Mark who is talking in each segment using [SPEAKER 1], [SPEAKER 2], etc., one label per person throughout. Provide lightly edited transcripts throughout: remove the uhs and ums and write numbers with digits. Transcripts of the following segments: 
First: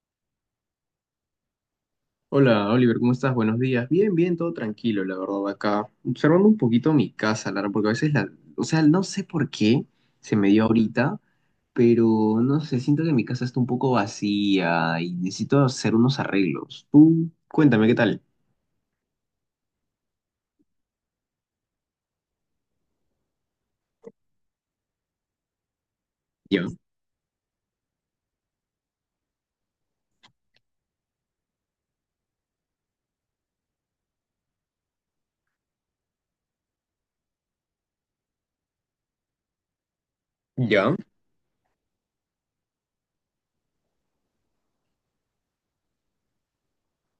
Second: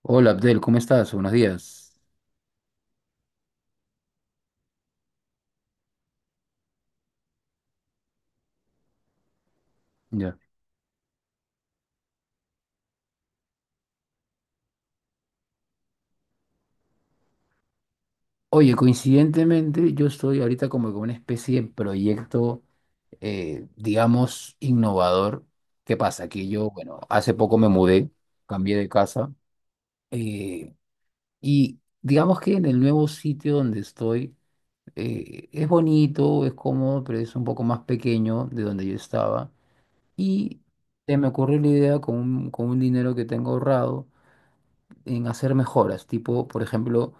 [SPEAKER 1] Hola Abdel, ¿cómo estás? Buenos días.
[SPEAKER 2] Hola Oliver, ¿cómo estás? Buenos días. Bien, bien, todo tranquilo, la verdad, acá. Observando un poquito mi casa, Lara, porque o sea, no sé por qué se
[SPEAKER 1] Ya.
[SPEAKER 2] me dio ahorita, pero no sé, siento que mi casa está un poco vacía y necesito hacer unos arreglos. Tú, cuéntame qué tal.
[SPEAKER 1] Oye, coincidentemente yo estoy ahorita como con una especie de proyecto, digamos, innovador. ¿Qué pasa? Que
[SPEAKER 2] Ya,
[SPEAKER 1] yo, bueno, hace poco me mudé, cambié de casa eh, y digamos que en el nuevo sitio donde estoy, es bonito, es cómodo, pero es un poco más pequeño de donde yo estaba. Y
[SPEAKER 2] ya,
[SPEAKER 1] se me ocurrió la idea con un dinero que tengo ahorrado en hacer mejoras, tipo, por ejemplo,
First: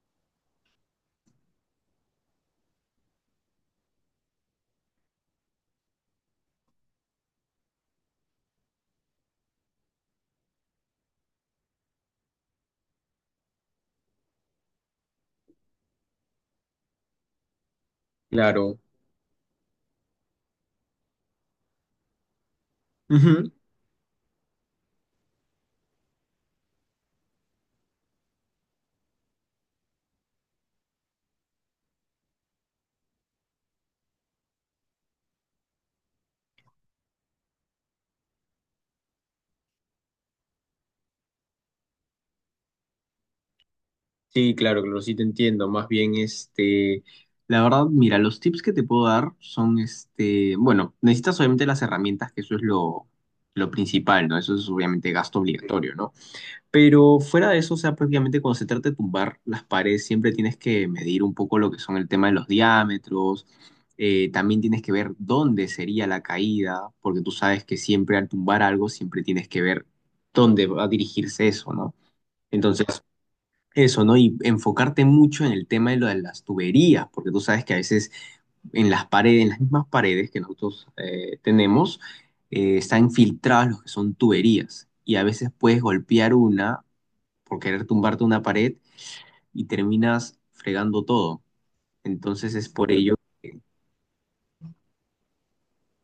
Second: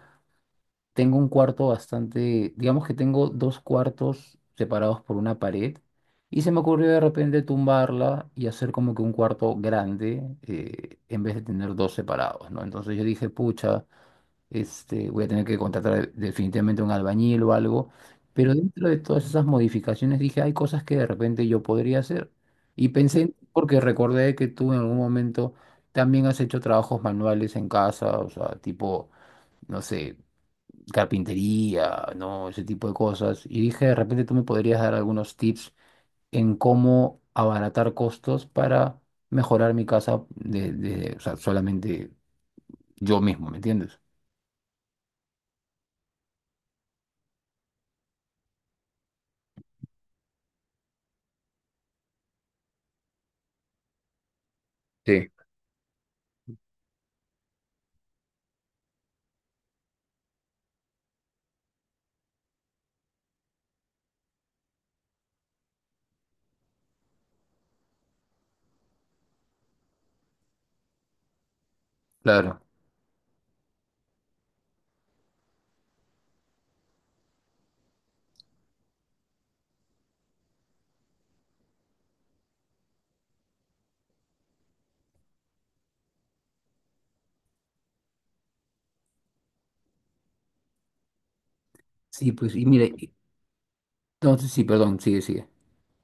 [SPEAKER 1] tengo un cuarto bastante, digamos que tengo dos cuartos separados por una pared y se me ocurrió de repente tumbarla y hacer como que un cuarto grande, en vez de tener dos separados, ¿no? Entonces yo dije, pucha, este, voy a tener que contratar definitivamente un albañil o algo, pero
[SPEAKER 2] claro.
[SPEAKER 1] dentro de todas esas modificaciones dije, hay cosas que de repente yo podría hacer. Y pensé,
[SPEAKER 2] Ujú.
[SPEAKER 1] porque recordé que tú en algún momento también has hecho trabajos manuales en casa, o sea, tipo no sé, carpintería, ¿no? Ese tipo de cosas. Y dije, de repente tú me podrías dar algunos tips en cómo abaratar costos para mejorar mi casa o sea, solamente yo mismo, ¿me entiendes?
[SPEAKER 2] Sí, claro, claro, sí te entiendo. Más bien, este, la verdad, mira, los tips que te puedo dar son, este, bueno, necesitas obviamente las herramientas, que eso es lo principal, ¿no? Eso es obviamente
[SPEAKER 1] Sí,
[SPEAKER 2] gasto obligatorio, ¿no? Pero fuera de eso, o sea, prácticamente cuando se trata de tumbar las paredes, siempre tienes que medir un poco lo que son el tema de los diámetros. También tienes que ver dónde sería la caída, porque tú sabes que siempre al tumbar algo, siempre tienes que ver dónde va a dirigirse eso, ¿no?
[SPEAKER 1] claro.
[SPEAKER 2] Entonces, eso, ¿no? Y enfocarte mucho en el tema de lo de las tuberías, porque tú sabes que a veces en las mismas paredes que nosotros tenemos, están filtrados los que son tuberías. Y a veces puedes golpear una por querer tumbarte una pared y terminas fregando todo.
[SPEAKER 1] Sí,
[SPEAKER 2] Entonces
[SPEAKER 1] pues, y
[SPEAKER 2] es por
[SPEAKER 1] mire,
[SPEAKER 2] ello que-
[SPEAKER 1] no, sí, sí, perdón, sigue, sigue.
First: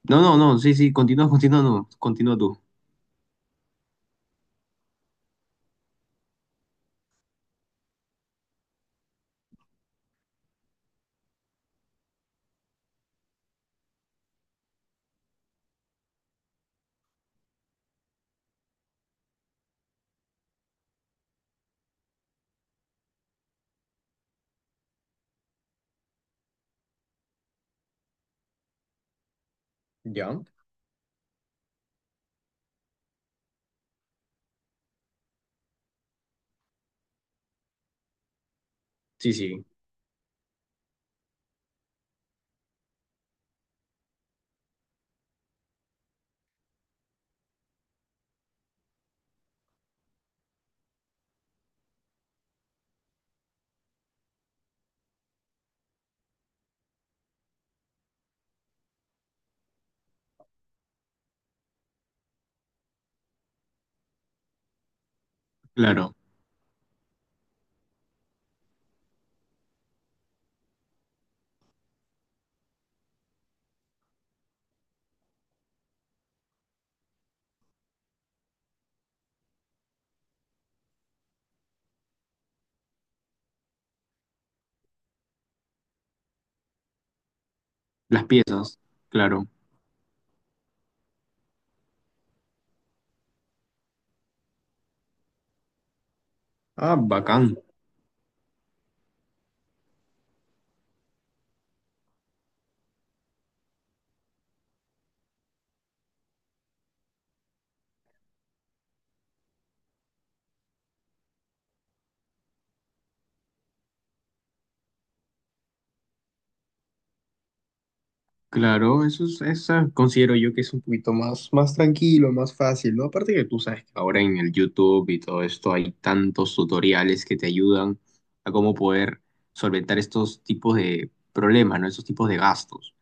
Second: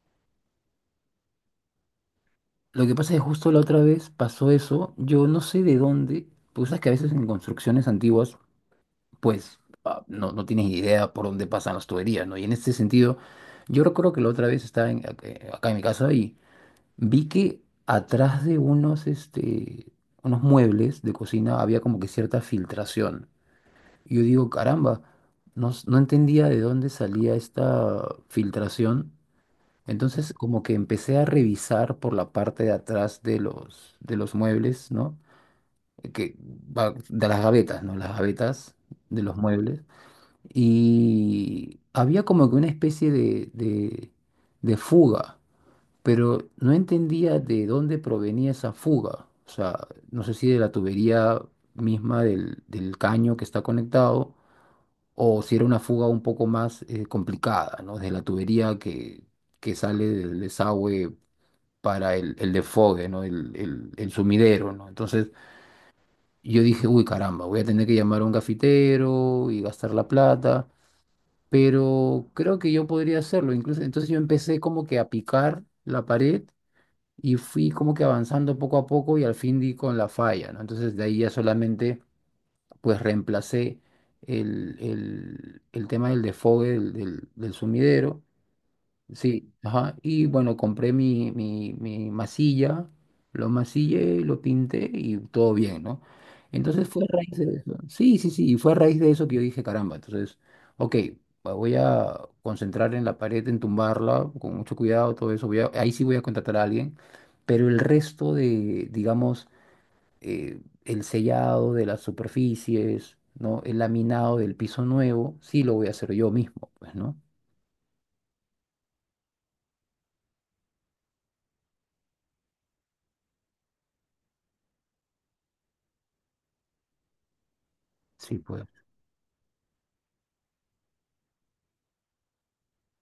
[SPEAKER 2] No, no, no, sí, sí, continúa, continúa, no, continúa tú.
[SPEAKER 1] Lo que pasa es que justo la otra vez pasó eso, yo no sé de dónde, pues sabes que a veces en construcciones antiguas, pues ah, no, no tienes idea por dónde pasan las tuberías, ¿no? Y en este sentido, yo recuerdo que la otra vez estaba acá en mi casa. Vi que atrás de unos, este, unos muebles de cocina había como que cierta filtración. Y yo digo, caramba, no, no entendía de dónde salía esta filtración. Entonces
[SPEAKER 2] ¿Ya?
[SPEAKER 1] como que empecé a revisar por la parte de atrás de los muebles, ¿no? Que, de las gavetas, ¿no? Las gavetas de
[SPEAKER 2] Sí,
[SPEAKER 1] los
[SPEAKER 2] sí.
[SPEAKER 1] muebles. Y había como que una especie de, de fuga, pero no entendía de dónde provenía esa fuga. O sea, no sé si de la tubería misma del, del caño que está conectado o si era una fuga un poco más, complicada, ¿no? De la tubería que sale del desagüe para el desfogue, ¿no? El sumidero, ¿no? Entonces
[SPEAKER 2] Claro,
[SPEAKER 1] yo dije, uy, caramba, voy a tener que llamar a un cafetero y gastar la plata. Pero creo que yo podría hacerlo. Incluso, entonces yo empecé como que a picar la pared y fui como que avanzando poco a poco y al fin di con la falla, ¿no? Entonces de ahí ya solamente pues reemplacé el, el tema del desfogue del, del sumidero.
[SPEAKER 2] las piezas, claro.
[SPEAKER 1] Sí, ajá. Y bueno, compré mi, mi, mi masilla, lo masillé, lo pinté y todo bien, ¿no? Entonces
[SPEAKER 2] Ah,
[SPEAKER 1] fue a raíz
[SPEAKER 2] bacán.
[SPEAKER 1] de eso. Sí, sí, sí, y fue a raíz de eso que yo dije, caramba, entonces, ok, me voy a concentrar en la pared, en tumbarla, con mucho cuidado, todo eso. Ahí sí voy a contratar a alguien, pero el resto de, digamos, el sellado de las superficies, ¿no? El laminado del piso nuevo, sí lo voy a hacer yo mismo, pues, ¿no?
[SPEAKER 2] Claro, eso es, esa considero yo que es un poquito más, más tranquilo, más fácil, ¿no? Aparte que tú sabes que ahora en el YouTube y todo esto hay tantos tutoriales que te ayudan
[SPEAKER 1] Sí,
[SPEAKER 2] a
[SPEAKER 1] pues.
[SPEAKER 2] cómo poder solventar estos tipos de problemas, ¿no? Estos tipos de gastos.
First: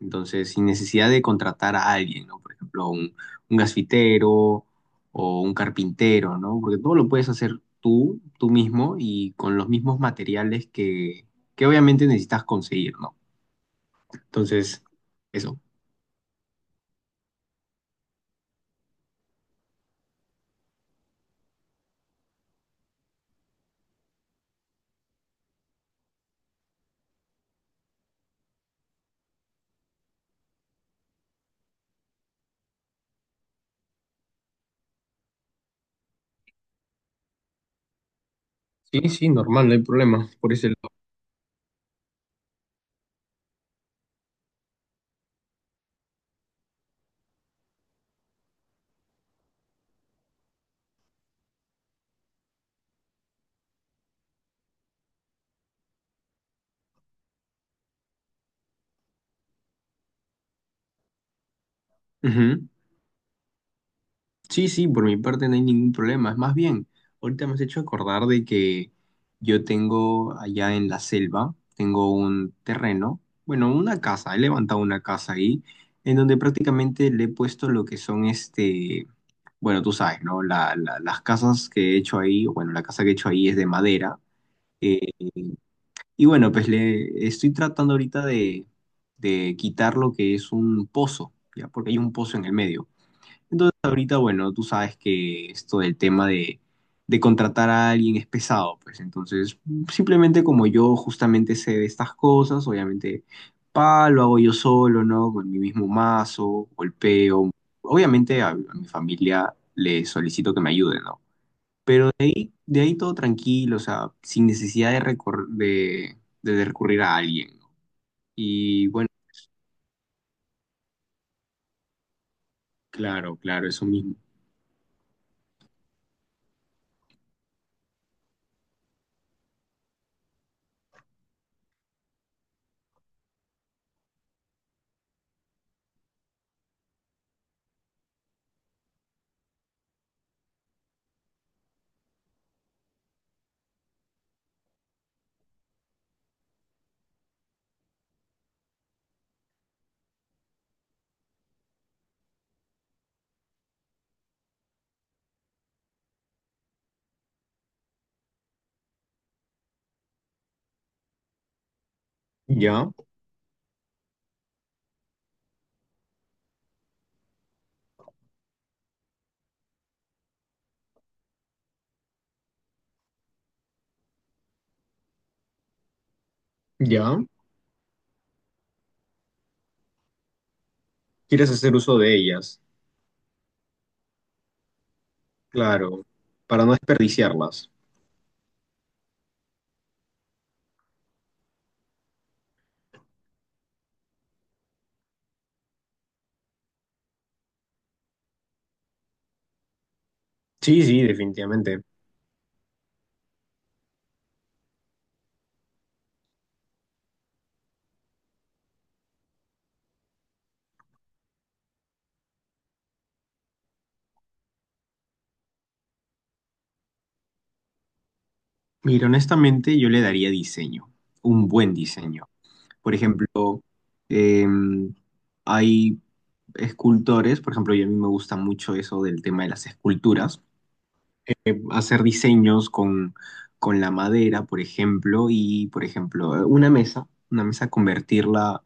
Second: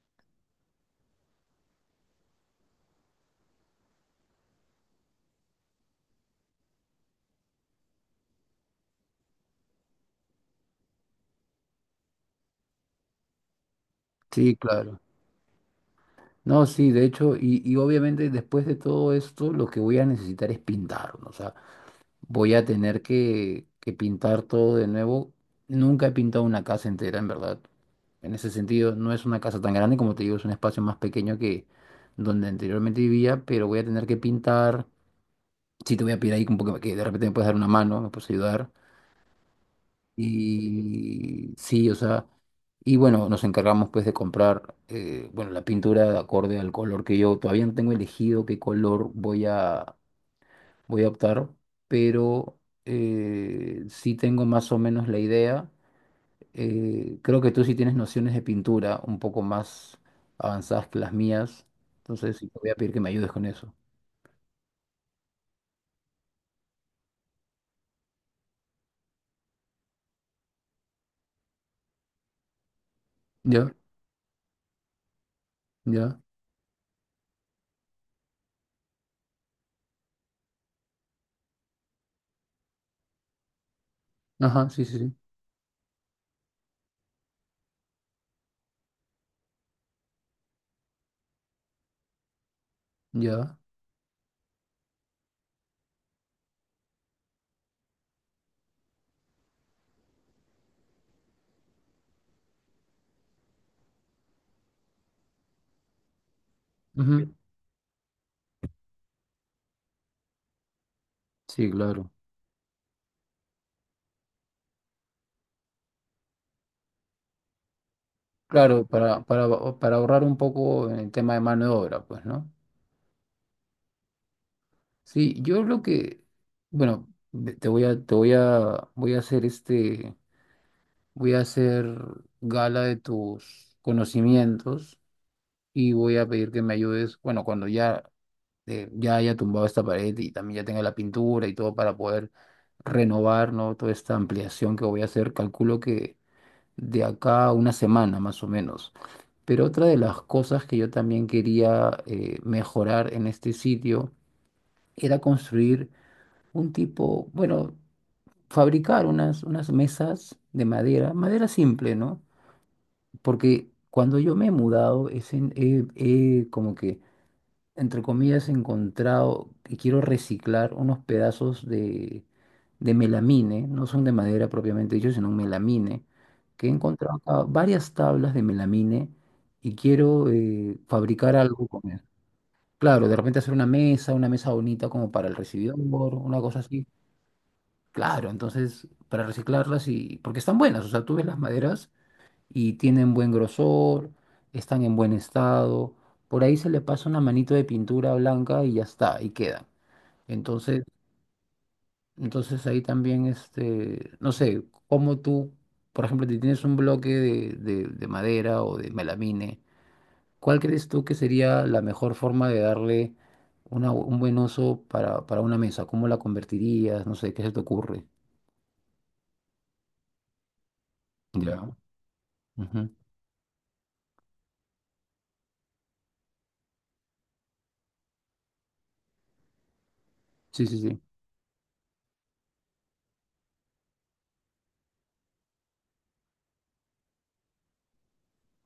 [SPEAKER 2] Entonces, sin necesidad de contratar a alguien, ¿no? Por ejemplo, un gasfitero o un carpintero, ¿no? Porque todo lo puedes hacer tú, tú mismo y con los mismos materiales que obviamente necesitas conseguir, ¿no?
[SPEAKER 1] Sí,
[SPEAKER 2] Entonces,
[SPEAKER 1] claro.
[SPEAKER 2] eso.
[SPEAKER 1] No, sí, de hecho, y obviamente después de todo esto, lo que voy a necesitar es pintar, ¿no? O sea, voy a tener que pintar todo de nuevo. Nunca he pintado una casa entera, en verdad. En ese sentido, no es una casa tan grande, como te digo, es un espacio más pequeño que donde anteriormente vivía, pero voy a tener que pintar. Sí, te voy a pedir ahí un poco que de repente me puedes dar una mano, me puedes ayudar.
[SPEAKER 2] Sí, sí, normal, no hay problema por ese lado.
[SPEAKER 1] Y sí, o sea, y bueno, nos encargamos pues de comprar, bueno, la pintura de acorde al color que yo todavía no tengo elegido qué color voy a, voy a optar, pero, sí tengo más o menos la idea. Creo que tú sí tienes nociones de pintura un poco más avanzadas que las mías, entonces sí te
[SPEAKER 2] Ujú.
[SPEAKER 1] voy a pedir que me ayudes con eso.
[SPEAKER 2] Sí, sí, por mi parte no hay ningún problema. Es más bien, ahorita me has hecho acordar de que yo tengo allá en la selva, tengo un terreno, bueno,
[SPEAKER 1] Ya,
[SPEAKER 2] una casa, he levantado una casa ahí, en
[SPEAKER 1] ya,
[SPEAKER 2] donde prácticamente le he puesto lo que son este, bueno, tú sabes, ¿no? Las casas que he hecho ahí, bueno, la casa que he hecho ahí es de madera.
[SPEAKER 1] ajá, sí, sí,
[SPEAKER 2] eh,
[SPEAKER 1] sí,
[SPEAKER 2] Y bueno, pues le estoy tratando ahorita de quitar lo que es un pozo, ¿ya? Porque hay un pozo en el medio.
[SPEAKER 1] ya,
[SPEAKER 2] Entonces ahorita, bueno, tú sabes que esto del tema de contratar a alguien es pesado, pues entonces simplemente como yo justamente sé de estas cosas, obviamente pa, lo hago yo solo, ¿no? Con mi mismo mazo,
[SPEAKER 1] ujú.
[SPEAKER 2] golpeo. Obviamente a mi familia le solicito que me ayude, ¿no?
[SPEAKER 1] Sí, claro.
[SPEAKER 2] De ahí todo tranquilo, o sea, sin necesidad de, de recurrir a alguien, ¿no?
[SPEAKER 1] Claro,
[SPEAKER 2] Y bueno,
[SPEAKER 1] para ahorrar un poco en el tema de mano de obra, pues, ¿no?
[SPEAKER 2] claro, claro, eso mismo.
[SPEAKER 1] Sí, yo lo que, bueno, te voy a, voy a hacer este, voy a hacer gala de tus conocimientos y voy a pedir que me ayudes, bueno, cuando ya, ya haya tumbado esta pared y también ya tenga la pintura y todo para poder renovar, ¿no? Toda esta ampliación que voy a hacer, calculo que de acá a una semana más o menos. Pero otra de las cosas que yo también quería, mejorar en este sitio era construir un tipo, bueno, fabricar unas, unas mesas de madera, madera simple, ¿no?
[SPEAKER 2] Ya,
[SPEAKER 1] Porque cuando yo me he mudado, es en- he he como que entre comillas, encontrado que quiero reciclar unos pedazos de melamine, no son de madera propiamente dicho, sino un melamine, que he encontrado
[SPEAKER 2] ya.
[SPEAKER 1] acá varias tablas de melamine y quiero, fabricar
[SPEAKER 2] Quieres
[SPEAKER 1] algo
[SPEAKER 2] hacer
[SPEAKER 1] con
[SPEAKER 2] uso
[SPEAKER 1] él.
[SPEAKER 2] de ellas,
[SPEAKER 1] Claro, de repente hacer una mesa bonita como para el recibidor,
[SPEAKER 2] claro,
[SPEAKER 1] una cosa
[SPEAKER 2] para no
[SPEAKER 1] así.
[SPEAKER 2] desperdiciarlas.
[SPEAKER 1] Claro, entonces para reciclarlas y porque están buenas, o sea, tú ves las maderas y tienen buen grosor, están en buen estado. Por ahí se le pasa una manito de pintura blanca y ya está, y queda.
[SPEAKER 2] Sí,
[SPEAKER 1] Entonces,
[SPEAKER 2] sí, definitivamente.
[SPEAKER 1] entonces ahí también, este, no sé, como tú, por ejemplo, si tienes un bloque de, de madera o de melamine, ¿cuál crees tú que sería la mejor forma de darle un buen uso para una mesa? ¿Cómo la convertirías? No sé, ¿qué se te ocurre?
[SPEAKER 2] Mira, honestamente yo le daría diseño, un
[SPEAKER 1] Ya.
[SPEAKER 2] buen diseño.
[SPEAKER 1] Ujú.
[SPEAKER 2] Por ejemplo, em, hay escultores, por ejemplo, y a mí me gusta mucho eso del tema de las esculturas
[SPEAKER 1] Sí, sí, sí.
[SPEAKER 2] hacer diseños con la madera, por ejemplo, y, por ejemplo, una mesa convertirla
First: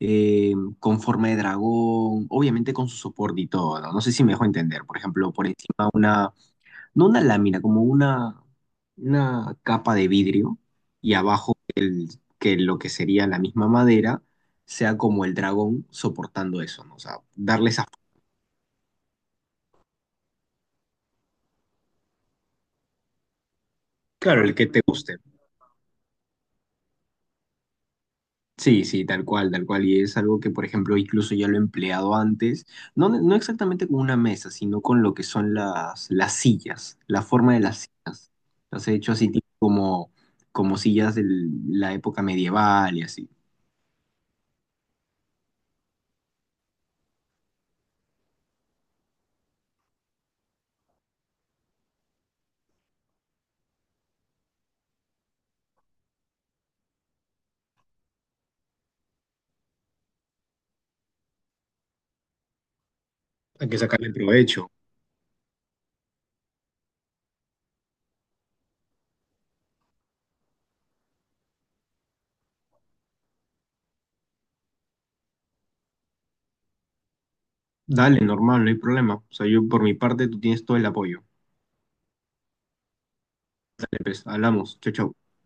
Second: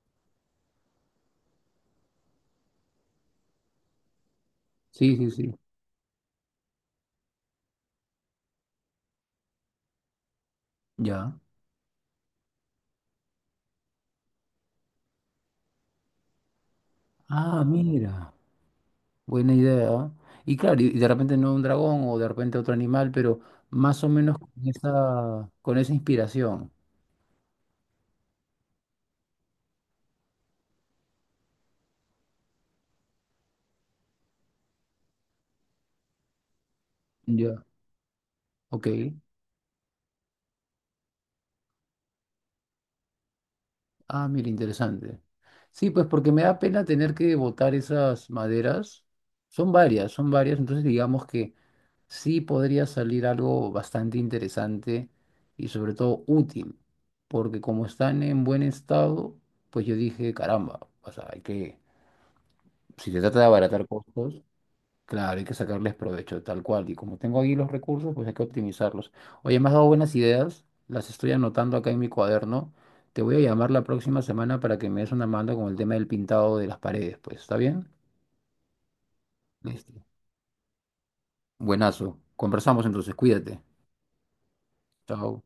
[SPEAKER 2] eh, con forma de dragón, obviamente con su soporte y todo, ¿no? No sé si me dejo entender, por
[SPEAKER 1] Sí, sí,
[SPEAKER 2] ejemplo, por
[SPEAKER 1] sí.
[SPEAKER 2] encima una, no una lámina, como una capa de vidrio y
[SPEAKER 1] Ya.
[SPEAKER 2] abajo el, que lo que sería la misma madera sea como el dragón soportando eso, ¿no? O sea,
[SPEAKER 1] Ah,
[SPEAKER 2] darle esa...
[SPEAKER 1] mira. Buena idea. Y claro, y de repente no un dragón o de repente otro animal, pero más o menos
[SPEAKER 2] Claro, el que te guste.
[SPEAKER 1] con esa inspiración.
[SPEAKER 2] Sí, sí, tal cual, tal cual. Y es algo que, por ejemplo, incluso ya lo he empleado antes, no, no exactamente con una mesa, sino con lo que son las sillas, la forma de
[SPEAKER 1] Ya.
[SPEAKER 2] las sillas. Las
[SPEAKER 1] Ok.
[SPEAKER 2] he hecho así tipo como, como sillas de la época medieval y así.
[SPEAKER 1] Ah, mira, interesante. Sí, pues porque me da pena tener que botar esas maderas. Son varias, entonces digamos que sí podría salir algo bastante interesante y sobre todo útil, porque como están en buen estado, pues yo dije, caramba, o sea, hay que, si se trata de
[SPEAKER 2] Hay que
[SPEAKER 1] abaratar
[SPEAKER 2] sacarle
[SPEAKER 1] costos.
[SPEAKER 2] provecho.
[SPEAKER 1] Claro, hay que sacarles provecho, tal cual. Y como tengo ahí los recursos, pues hay que optimizarlos. Oye, me has dado buenas ideas, las estoy anotando acá en mi cuaderno. Te voy a llamar la próxima semana para que me des una mano con el tema del pintado de las paredes, pues, ¿está bien?
[SPEAKER 2] Dale, normal, no hay problema. O sea, yo por mi
[SPEAKER 1] Listo.
[SPEAKER 2] parte, tú tienes todo el apoyo.
[SPEAKER 1] Buenazo. Conversamos entonces, cuídate.
[SPEAKER 2] Dale, pues, hablamos. Chau, chau.
[SPEAKER 1] Chao.